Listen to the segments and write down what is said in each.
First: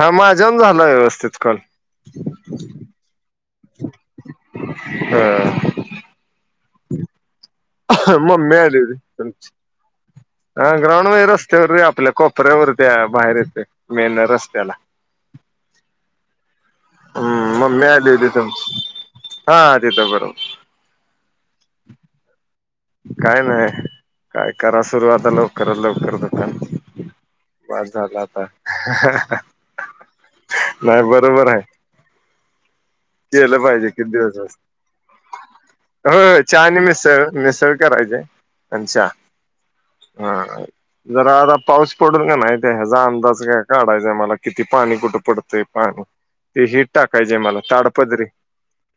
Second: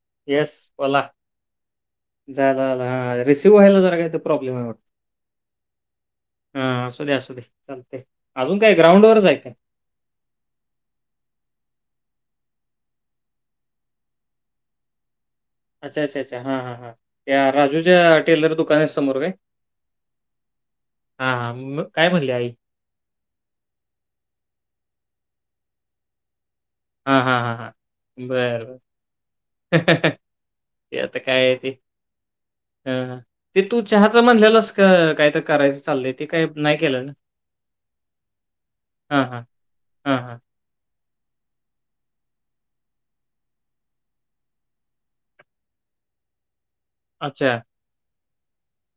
हा माझ्याण झाला व्यवस्थित कॉल झालं झालं हा रिसिव्ह व्हायला जरा काही तर प्रॉब्लेम आहे वाटत. ह हा असू दे्या असू दे चालते मम्मी अजून काय आली होती ग्राउंड वरचय तुमची काय? हा ग्राउंड म रस्त्यावर आपल्या कोपऱ्यावरती बाहेर येत मेन रस्त्याला [inaudible] अच्छा, अच्छा, अच्छा, हा, हा या हम्म मम्मी आली राजूच्या होती टेलर तुमची दुकानात समोर काय? हा तिथं बरोबर हा म काय म्हणले आई? काय नाही काय करा सुरुवात लवकरच लवकर हां, हां, हां, - बास झालं हां. आता? बरं, बरं. हाह हा ते आता काय आहे ते हां, हां. ते केलं तू पाहिजे किती चहाचं दिवस म्हणलेलास का काय तर करायचं चाललंय ते हो काय चहा नाही आणि केलं ना? मिसळ. स करायचे आणि चहा हां, हां. हां, हां. हा. जरा आता पाऊस पडल का नाहीत ह्याचा अंदाज काय काढायचाय मला किती पाणी, कुठं पडतं पाणी? ते हि टाकायचे अच्छा. मला ताडपदरी.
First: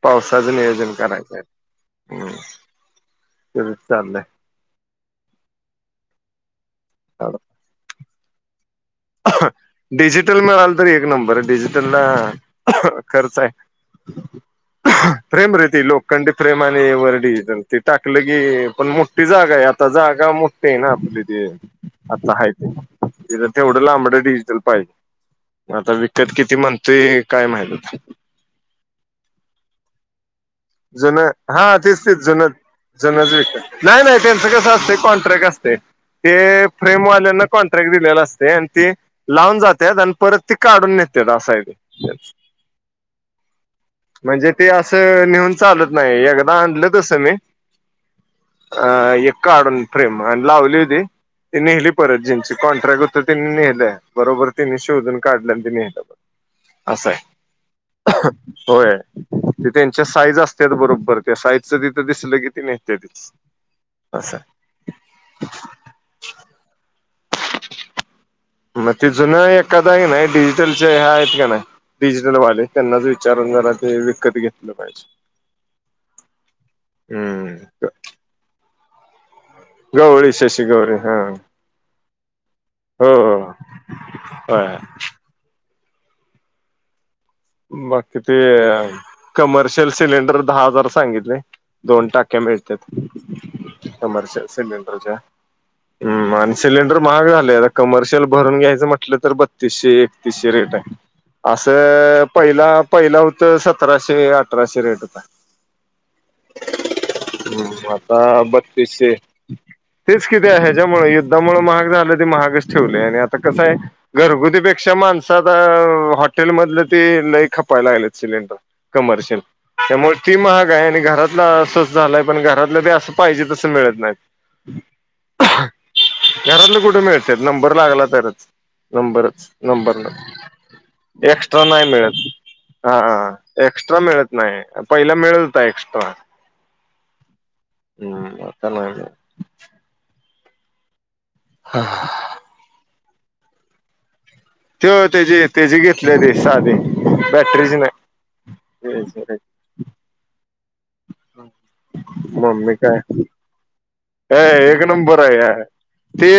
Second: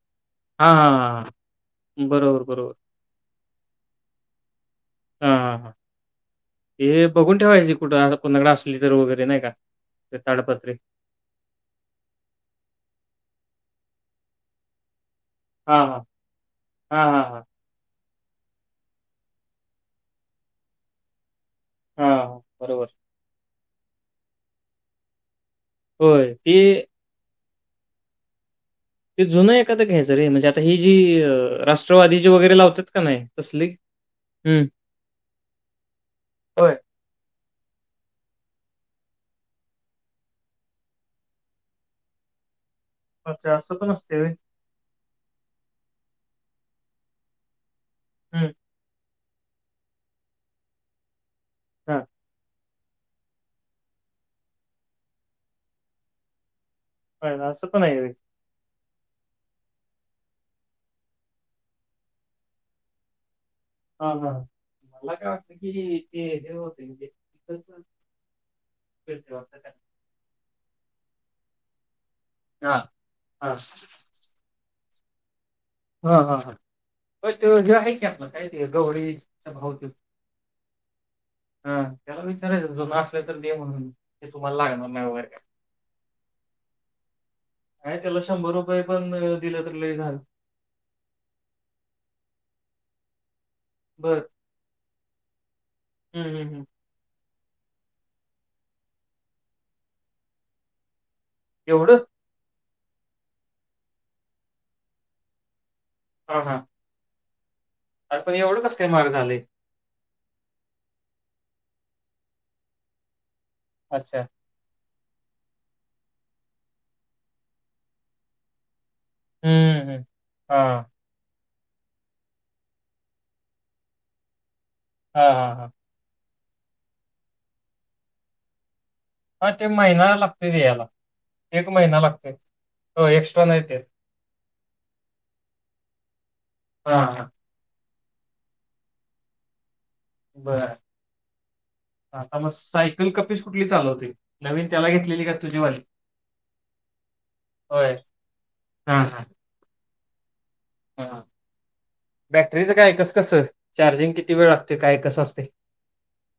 पावसाचं हां, हां, नियोजन हां, हां. करायचं आहे हम् बरोबर, बरोबर. त्याचंच चाललंय. हा हे बघून ठेवायची कुठ कोणाकडे अस डिजिटल मिळाल तरी एक नंबर आहे डिजिटलला खर्च आहे. फ्रेम हां, रेती हां. लोकखंडी फ्रेम आणि व हां, हां, हां. डिजिटल त टाक कल की पण मोठ्ठी जागा आहे आता जागा मोठ्ठी आहे ना आपली ते आता हां, आहे बरोबर. तिथे तेवढं लांबड डिजिटल पाहिजे आता होय, विकत ते किती म्हणतोय काय माहित आता. ते जुन एखकादा घ्यायचं रे म्हणजे ही जी जुन अ, हा तेच तेच राष्ट्रवादीची जुनच वगैरे लावतात का नाही जुनंच तसली? नाही नाही त्यांचं कस हं. असते कॉन्ट्रॅक्ट असते ते होय. फ्रेमवाल्या कॉन्ट्रॅक्ट दिलेला असते आणि ते लावून जातात आणि परत ते काढून नेत्यात असय त्याचं. अच्छा असं पण असते होय? म्हणजे ते असं नेऊन - नाही एकदा आणलं तसं मी. हं. काढून फ्रेम आणि लावली त ती नेली हां. परत जिंची कॉन्ट्रॅक्ट होत त्यांनी नेलंय बरोबर तिने शोधून काढलं आणि नेलं अस होय, असं पण होय. आहे होय त त्यांच्या साईज असत बरोबर त्या साईजच तिथं दिसलं कि ते नेत्यातीच हा हा मला काय वाटतं कि ते हे होते म्हणजे मग ते मिळते जुन वाटतं एखाद त्यांना. आहे का नाही डिजिटलचे ह्या आहेत का नाही डिजिटलवाले हां, त्यांनाच विचारून हां. जरा ते विकत घेतलेलं पाहिजे हा हा हा हम्म जय क आ काय गवळी गवळी शशी गवळी हा हा त्याला विचारायचं जून हो आसल् हो तर दे म्हणून ते तुम्हाला होय लागणार नाही वैगेरे काय. नाही त्याला बाकी ते पण अ, दिलं तर कमर्शियल लय झालं. सिलेंडर. दहा हजार सांगितले दोन टाक्या मिळत बरं. कमर्शियल सिलेंडरच्या हं, हम् आणि हं, हं. सिलैडर माहाग झा कमर्शियल भरून घ्यायचं म्हटलं तर बत्तीसशे एकतीसशे रेट आहे अस. एवढं? पहिला पहिला होत सतराशे अठराशे रेट होता. हा हा हम् आता बत्तीसशे झालंय? तेच किती आहे ह्याच्यामुळे युद्धामुळे महाग झालं त महागच अच्छा. अ माणसात हॉटेल मधले त लई खपायला लागलेत सिलेंडर कमर्शियल हं, हं. त्यामुळे ती महाग हां. आहे आणि घरात स्वस्त झालाय पण घरातलं बी असं पाहिजे तस मिळत नाही हा हा हा घरातलं कुठे मिळतय नंबर लागला तरच नंबरच हां, ते नंबर महिना लागतोय ते याला. एक्स्ट्रा एा नाही महिना मिळत लागतोय. ह हो, एक्स्ट्रा नाही ते. एक्स्ट्रा मिळत नाही पहिला मिळत होय हा हा हम्म आता नाय मिळत बर आता मग सायकल कपीस कुठली चालवतूय ते तेची तेची घेतले ती साधी बॅटरीच होय. नाही [inaudible] ह बॅटरीच काय कस कस चार्ज अ एक नंबर आहे ते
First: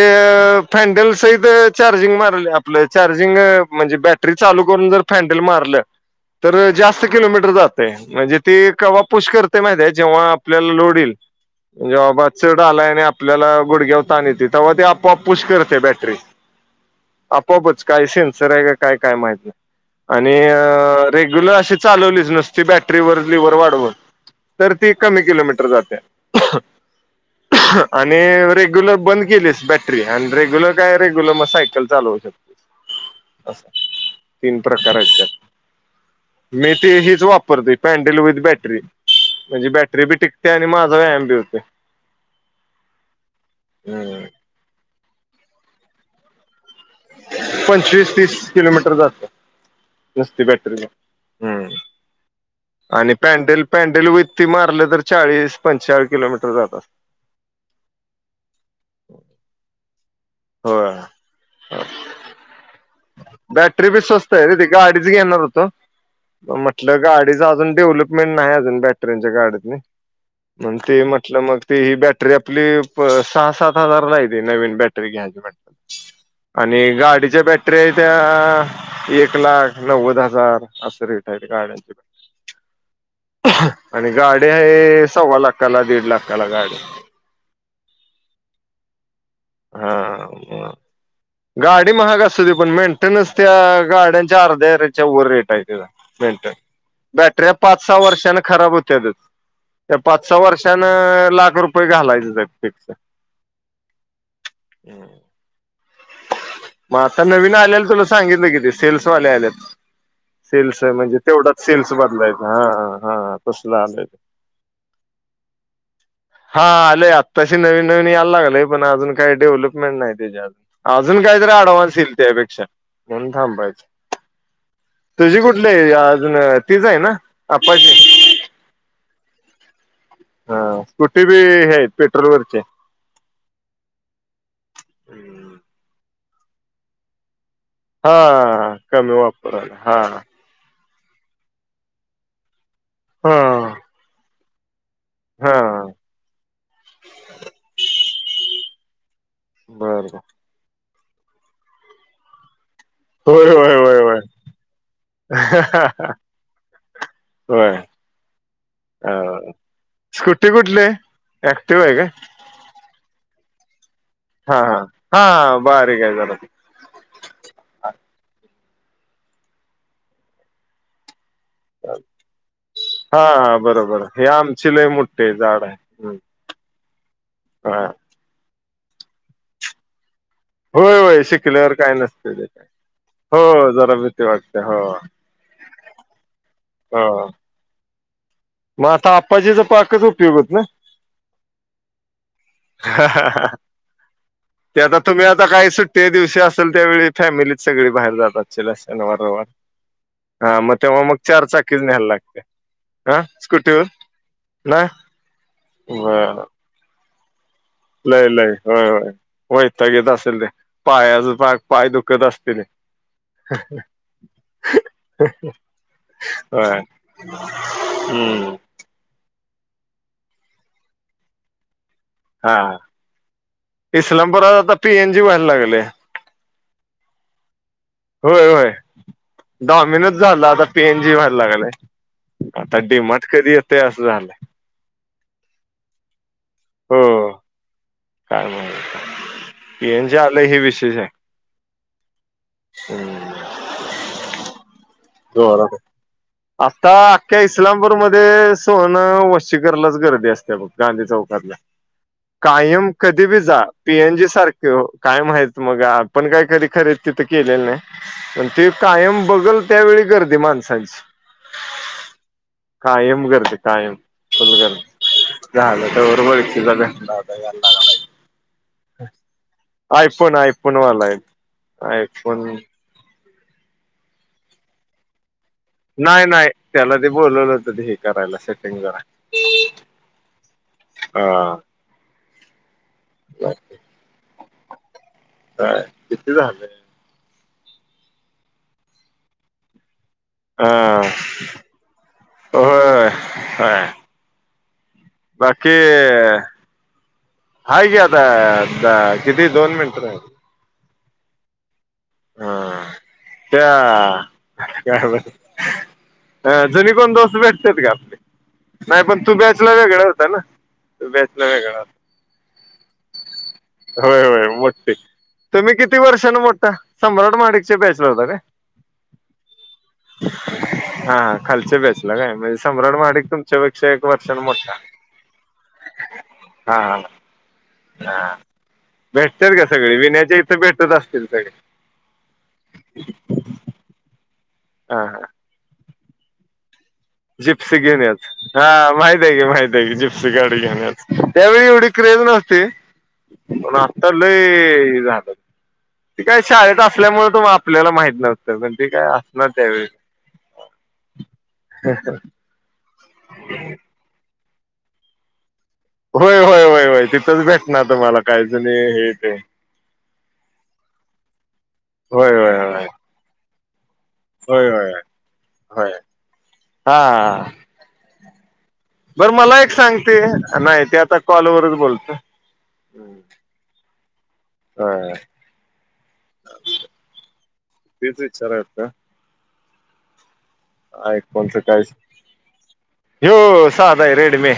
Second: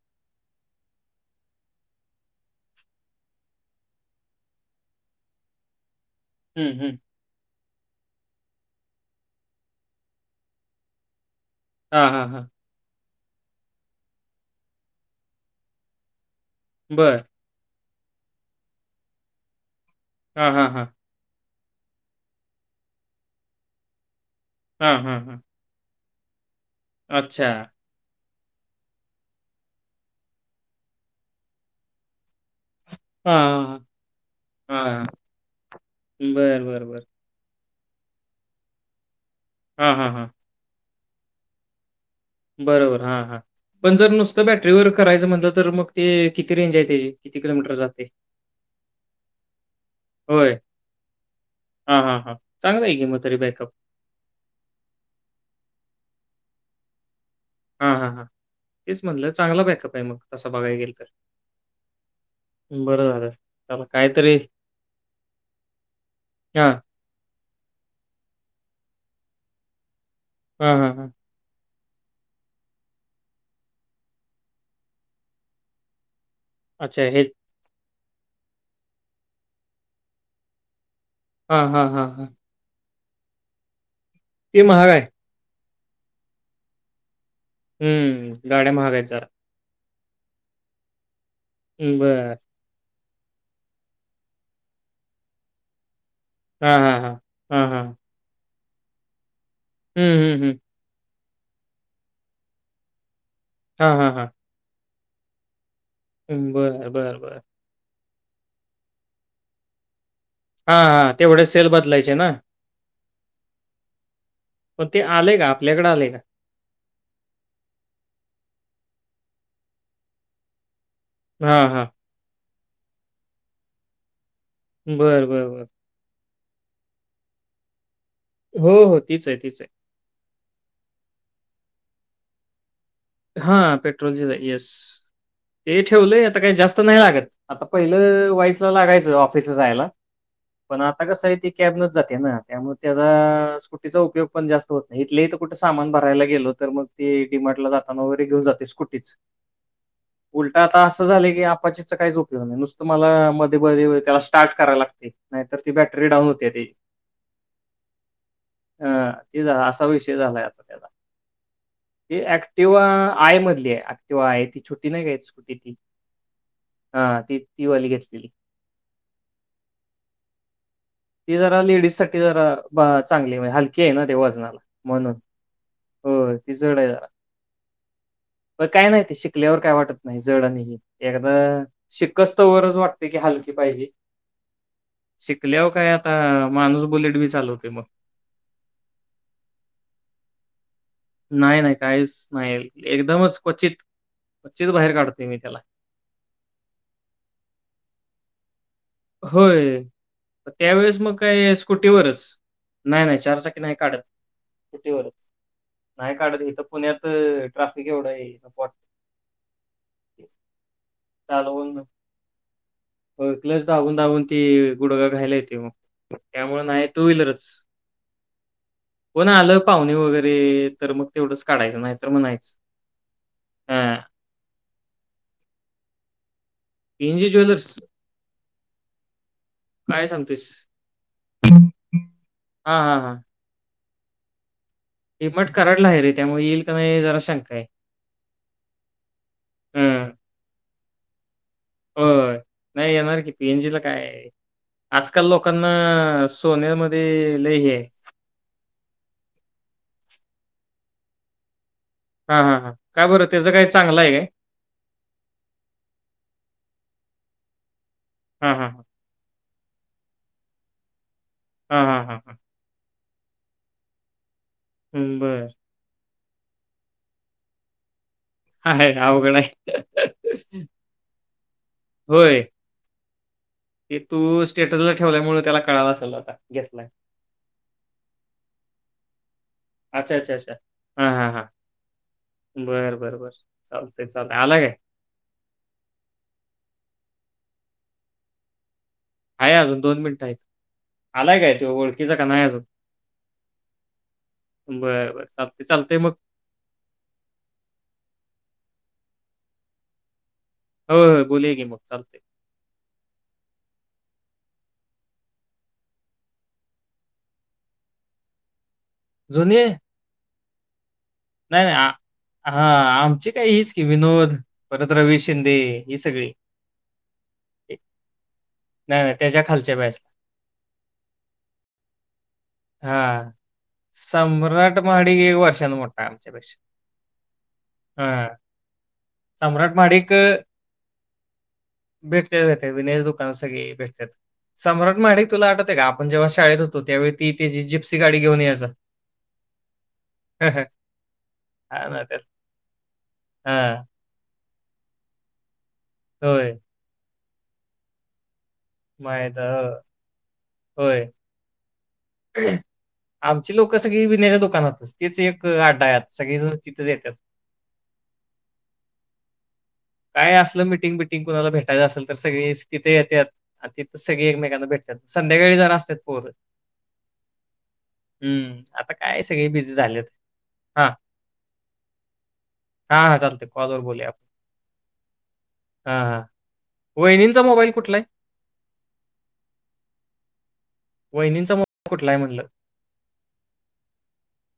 फॅडल सहित च चार्जिंग मारल्या आपलं चार्जिंग म्हणजे बॅटरी चालू करून जर फॅन्डल मारलं तर हं, हं. जास्त किलोमीटर जातय म्हणजीं ते कवा पुश करतय माहिती आहे जेव्हा आपल्याला लोड येईल म्हणजे हा हा बाबा हा चढ आलाय आणि आपल्याला गुडघ्यावता आणि त तेव्हा ते आपोआप पुश करत्या बॅटरी बरं. आपोआपच काय सेनसर आहे का काय काय माहित नाही हां, हां, हां. आणि रेग्युलर अशी चालवलीच नुसती बॅटरीवर लिवर वाढवून तर ती हां, हां, कमी हां. किलोमीटर जाते अच्छा. आणि रेग्युलर बंद केलीस बॅटरी आणि रेग्युलर काय रेग्यूलर मग सायकल चालवू हां, शकतेस हां, हां. तीन हां, प्रकार हां. आहेत त्यात बरं, मी बरं, ते बरं. हीच वापरतूय पॅनडल विथ बॅटरी म्हणजे हां, बॅटरी हां, बी हां. टिकते आणि माझा व्यायाम बी होतंय बरोबर हा हा पण जर होतोय नुसतं बॅटरीवर करायचं म्हटलं तर मग ते किती रेंज आहे त्याची? किती किलोमीटर जाते? पंचवीस तीस किलोमीटर जात नुस्ती होय. बटरी हम्म हां, हां, हां. चांगला आहे की आणि मग तरी पॅनडेल बॅकअप. पॅडेल वती मारले तर चाळीस पंचाळीस किलोमीटर जात बर हा हा हा तेच म्हटलं चांगला बॅकअप आहे मग तसा बघाय गेल होय तर बरं झालं. त्याला बॅटरी बी स्वस्त काहीतरी आहे रे त गाडीच घेणार होतो म हां, म्हटलं गाडी च अजून डेव्हलपमेंट नाही अजून बॅटरच्या गाडीत हां, हां, ते हां. म्हटलं मग ते ही बॅटरी आपली सहा सात हजारला आहेे ते नवीन बॅटरी घ्यायची म्हणल्यावर आणि अच्छा हे गाडीच्या बॅटरी आहेत त्या एक लाख नव्वद हजार अस गाड्यां हां, हां, हां, हां. आणि गाडी ते महाग आहे सव्वा लाख त्याला दीड लाखाकाला गाडी हम्म गाड्या महागाय जरा हा गाडी हं, महाग बरं. असू दे पण मेंत गाड्यांच्या अर्ध्या अरच्या वर रेट आहे मिनट हां, हां, हां. बॅटरी हां, हां. पाच सहा वर्षांने खराब होत्यातच त्या हं, पाच सहा हं, हं. वर्षान लाख रुपये घालायचं फिक्स हा हा हा हम्म.. हं, बरं, मग बरं, आता बरं. नवीन आलेला तुला सांगितलं कि, ते सेल्सवाले आलेत. सेल्स हां, हां. म्हणजे तेवढे तेवढाच सेल सेल्स बदलायचे ना? बदलायचं हा ह हा तसलं आलंयच ते. पण ते आलेय का? आपल्याकडे आलंय का? हा आलंय आत्ताशी नवीन नवीन यायला लागलेय पण अजून काही डेव्हलपमेंट नाही त्याचीअजून अजून काहीतरी हां, हां. अँडव्हान्स येईल त्यापेक्षा.. म्हणून थांबायचं बरं, तुझी बरं, बरं. कुठली आहे आज? अजून तिचं आहे ना आप्पाची.. हो हो तीच आहे. तीच आहे. हा स्कुटी बी ही आहे पेट्रोल वरचे. हा पेट्रोलचीच आहे. येस ते ठेवलंय आता काही जास्त नाही लागत. आता पहिलं वाईफला हा लागायचं. कमी ऑफिस वापराला जायला. हा पण आता कसं आहे.. ती कॅबने जाते ना... त्यामुळे त्याचा हा स्कूटीचा उपयोग पण जास्त होत नाही. इथले इथं कुठे हा सामान भरायला गेलो तर मग ते डी मार्टला जाता वगैरे घेऊन जाते स्कुटीच. बर बर झालं की अप्पाचीचा काहीच उपयोग नाही. नुसत तुम्हाला होय मध्ये होय मध्ये त्याला होय स्टार्ट करायला लागते. नाहीतर ती बॅटरी डाऊन होते त्याची. होय अ ते झालं असा विषय झालाय स्कुटी आता कुठली त्याचा. आहे? ऍक्टिवा आहे का? आय मधली आहे. तेव्हा आहे हा ती हा छोटी नाही का स्कुटी हा ती बारीक आहे जरा हा ती ती वाली घेतलेली. ती जरा लेडीज साठी जरा हा चांगली म्हणजे हा हलकी आहे. बरोबर ना ते हे वजनाला आमची लय म्हणून.. मोठी आहे झाड आहे हम्म हो ती जड आहे जरा. हा पण काय नाही ते शिकल्यावर काय वाटत नाही जड नाही हे होय होय एकदा शिकल्यावर काय नसते ते काय शिकोस्तवरच वाटते की हलकी हो पाहिजे. जरा भीती वाटते हो शिकल्यावर काय आता माणूस बुलेट हो बी चालवते मग. मग आता आप्पाजीचा पाकच उपयोग होत नाही? नाही नाही काहीच नाही एकदमच क्वचित क्वचित ते बाहेर आता तुम्ही काढतोय मी आता त्याला. काय सुट्टीच्या दिवशी असेल त्यावेळी फॅमिलीत सगळी बाहेर जातात. होय हा त्यावेळेस तेव्हा मग चार काय चाकीच न्यायला स्कुटीवरच लागते नाही नाही हा चार चाकी नाही स्कुटीवर काढत. ना स्कूटीवरच नाही बर काढत. इथ पुण्यात ट्राफिक एवढं लय आहे लय नको वाटतं. होय होय वैताग येत असेल ते पायाच पाक पाय दुखत असतील ते क्ल्टच दाबून दाबून ती गुडगा घायला येतोय मग त्यामुळे होय नाही. टू वहीलरच... हम्म कोण आलं? पाहुणे वगैरे तर मग तेवढंच काढयचं नाहीतर हा इस्लामपुरात आता पीएन जी व्हायला लागलंय. पीएनजी ज्वेलर्स होय होय काय डॉमिनोज सांगतोयस? झाला. आता पीएन जी व्हायला लागलंय. आता हां, डी मार्ट कधी येताय? ते असं झालं डी मार्ट कराडला आहे रे... त्यामुळे येईल का नाही जरा हो शंका आहे. काय माहित आता. हं, पीएनजी आलं हे विशेष आहे. होय नाही येणार की पीएन जी ला काय आहे. हो आता अख्या सोन्यामध्ये लय हे आहे. इस्लामपूर मध्ये सोन वशिक दुकानालाच गर्दी असते बग गांधी चौकातल्या हां, हां, हां. कायम का बरं कधी बी त्याचं जा. काही चांगलं आहे काय? पीएनजी सारखे कायम आहेच मग आपण काय कधी खरे तिथं केलेलं नाही. पण हां, ते हां, हां. कायम बघल त्यावेळी गर्दी माणसांची. हा हा हा हा कायम गर्दी. कायम फुल हां. बरं. गर्दी झालं र कला आहेला [inaudible] आहे अवघड आहे. आयफोन आयफोन वाला आहे [unintelligible] होय. आयफोन ते तू स्टेटसला ठेवलाय मुळ त्याला कळालं असेल नाही आता नाही घेतलाय. त्याला ते बोलवलं होत ते हे करायला सेटिंग कराय छ [unintelligible] हा हा हा बर बरं बर चालत चाल आला काय का तेथे झालं आहे अजून दोन मिनिट हा आलाय काय तो ओळखीचा का नाही अजून होय होय बरं, बरं. चालतंय, बाकी चालतंय मग. हाय गता [unintelligible] किती दोन मिनिटं राहील होय होय बोल गी मग चाल हा त्या अ जणी कोण दोस भेटत्यात ग आपले नाही पण तू जुनी बॅचला वेगळा होता ना तू बॅचला नाही, नाही. वेगळा आ हां, आमची काय हीच की होय विनोद, होय मोठी परत रवी शिंदे तुम्ही किती ही सगळी. वर्षान मोठ सम्राट महाडीक बॅचला हुता काय नाय नाय त्याच्या खालच्या बॅचला हा खालच्या बॅचला काय म्हणजे सम्राट हां. महाडीक तुमच्यापेक्षा एक वर्षान मोठा कामच्या [unintelligible] बस हा हा [unintelligible] हा भेटतात का सगळे विनयाच्या इथे भेटत असतील सगळे भेटलेे विनेयच दुकान सगळी भेटत्यात सम्राट हा हा महाडीक तुला आठवतंय का पण जेव्हा शाळेत होतू जिप्सी घेऊन याच हा माहित आहे की माहित आहे की जिप्सी गाडी हा घेनच त्यावळी एवढी ना क्रे त्यात ते हा असता [unintelligible] ते झाल ते काय होय शाळेत असल्यामुळे तु आपल्याला माहित नव्हत पण ते काय माहित असणार आहे, हो. त्यावेळे होय आमची लोक सगळी विण्याच्या दुकानातच तेच एक अड्डा आहे आता. होय सगळेजण होय वय तिथेच वय येतात तिथंच भेटणार तुम्हाला काहीच नाही हे ते काय असलं मिटिंग बिटिंग कुणाला भेटायचं असेल तर होय सगळी होय होय तिथे येत्यात सगळी एकमेकांना होय होय भेटत्यात संध्याकाळी जरा होय असतात पोर हम्म आता काय बर सगळे मला एक बिझी झालेत सांगते नाही हा ते आता कॉलवररच बोलत हा चालतंय कॉल वर बोलूया हा आपण हा वहिणींचा मोबाईल कुठलाय तेच विचारायचं आय फोन मोबाईल कायच कुठला आहे म्हणलं? ह्यु साधय रेडमी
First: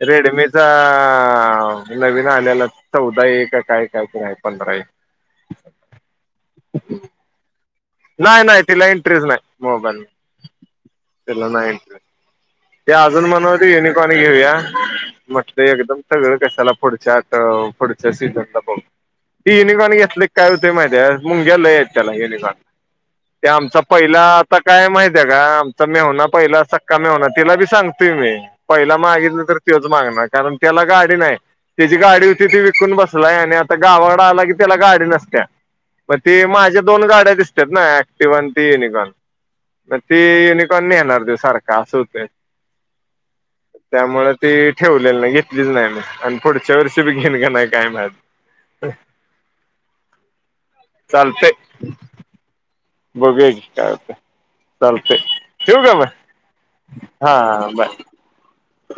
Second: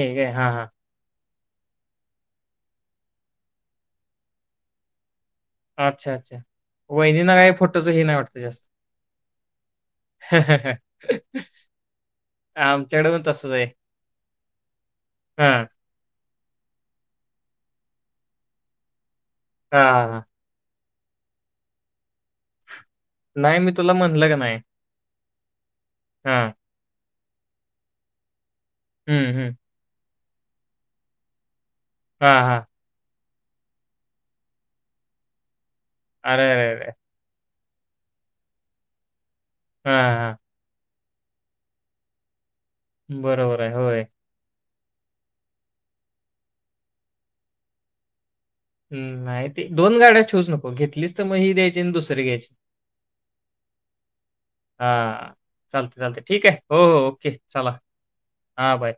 आहे काय? हां, रेडमीचा हां. हा नवीन आलेला चवदा ये काय काय तर आहे पंधरा ये अच्छा अच्छा वहिनी ना काय फोट त ह [unintelligible] नाही वाटत जास्त तिला इंटरेस्ट नाही मोबाईल तिला नाही इंटरेस्ट ते आमच्याकडे पण अजून तसंच म्हणत आहे. युनिकॉर्न घेऊया म्हटलं हां. एकदम सगळं कशाला पुढच्यातव पुढच्या सीझनला बघू ती हां, युनिकॉर्न हां, हां. घेतल काय हुतय माहिती मुंग्या लय त्याला युनिकॉर्न ते नाही मी आमचा तुला पहिला म्हणलं का आता नाही. काय माहि का [unintelligible] आमचा म्हेवणा हां. पहिला सक्का म्हेवणा तिला बी सांगतोय मी पहिला हं, मागितलं हं. तर त्यौच मागणार कारण त्याला गाडी नाही त्याची गाडी हां, होती ती हां. विकून बस आता गावाकड आला की त्याला गाडी नसत्या मग अरे, ते अरे, माझ्या अरे! दोन गाड्या दिसत ना अँक्टिवा आणि ती युनिकॉन मग हां, ती हां. युनिकॉन न्हेहणार त्यू सारखं असं होतय बरोबर आहे होय ठेवलेलं नाही घेतलीच नाही मी आणि पुढच्या वर्षी बी घेन का नाही काय माहित हम नाही ते दोन गाड्या ठेऊच नको घेतलीच तर मग चालतंय ही द्यायची आणि दुसरी घ्यायची बघूया की काय होतंय चालतंय हा ठेवू चालत का मग? चालत ठीके, हो हो हा ओके चला. बाय. हा बाय.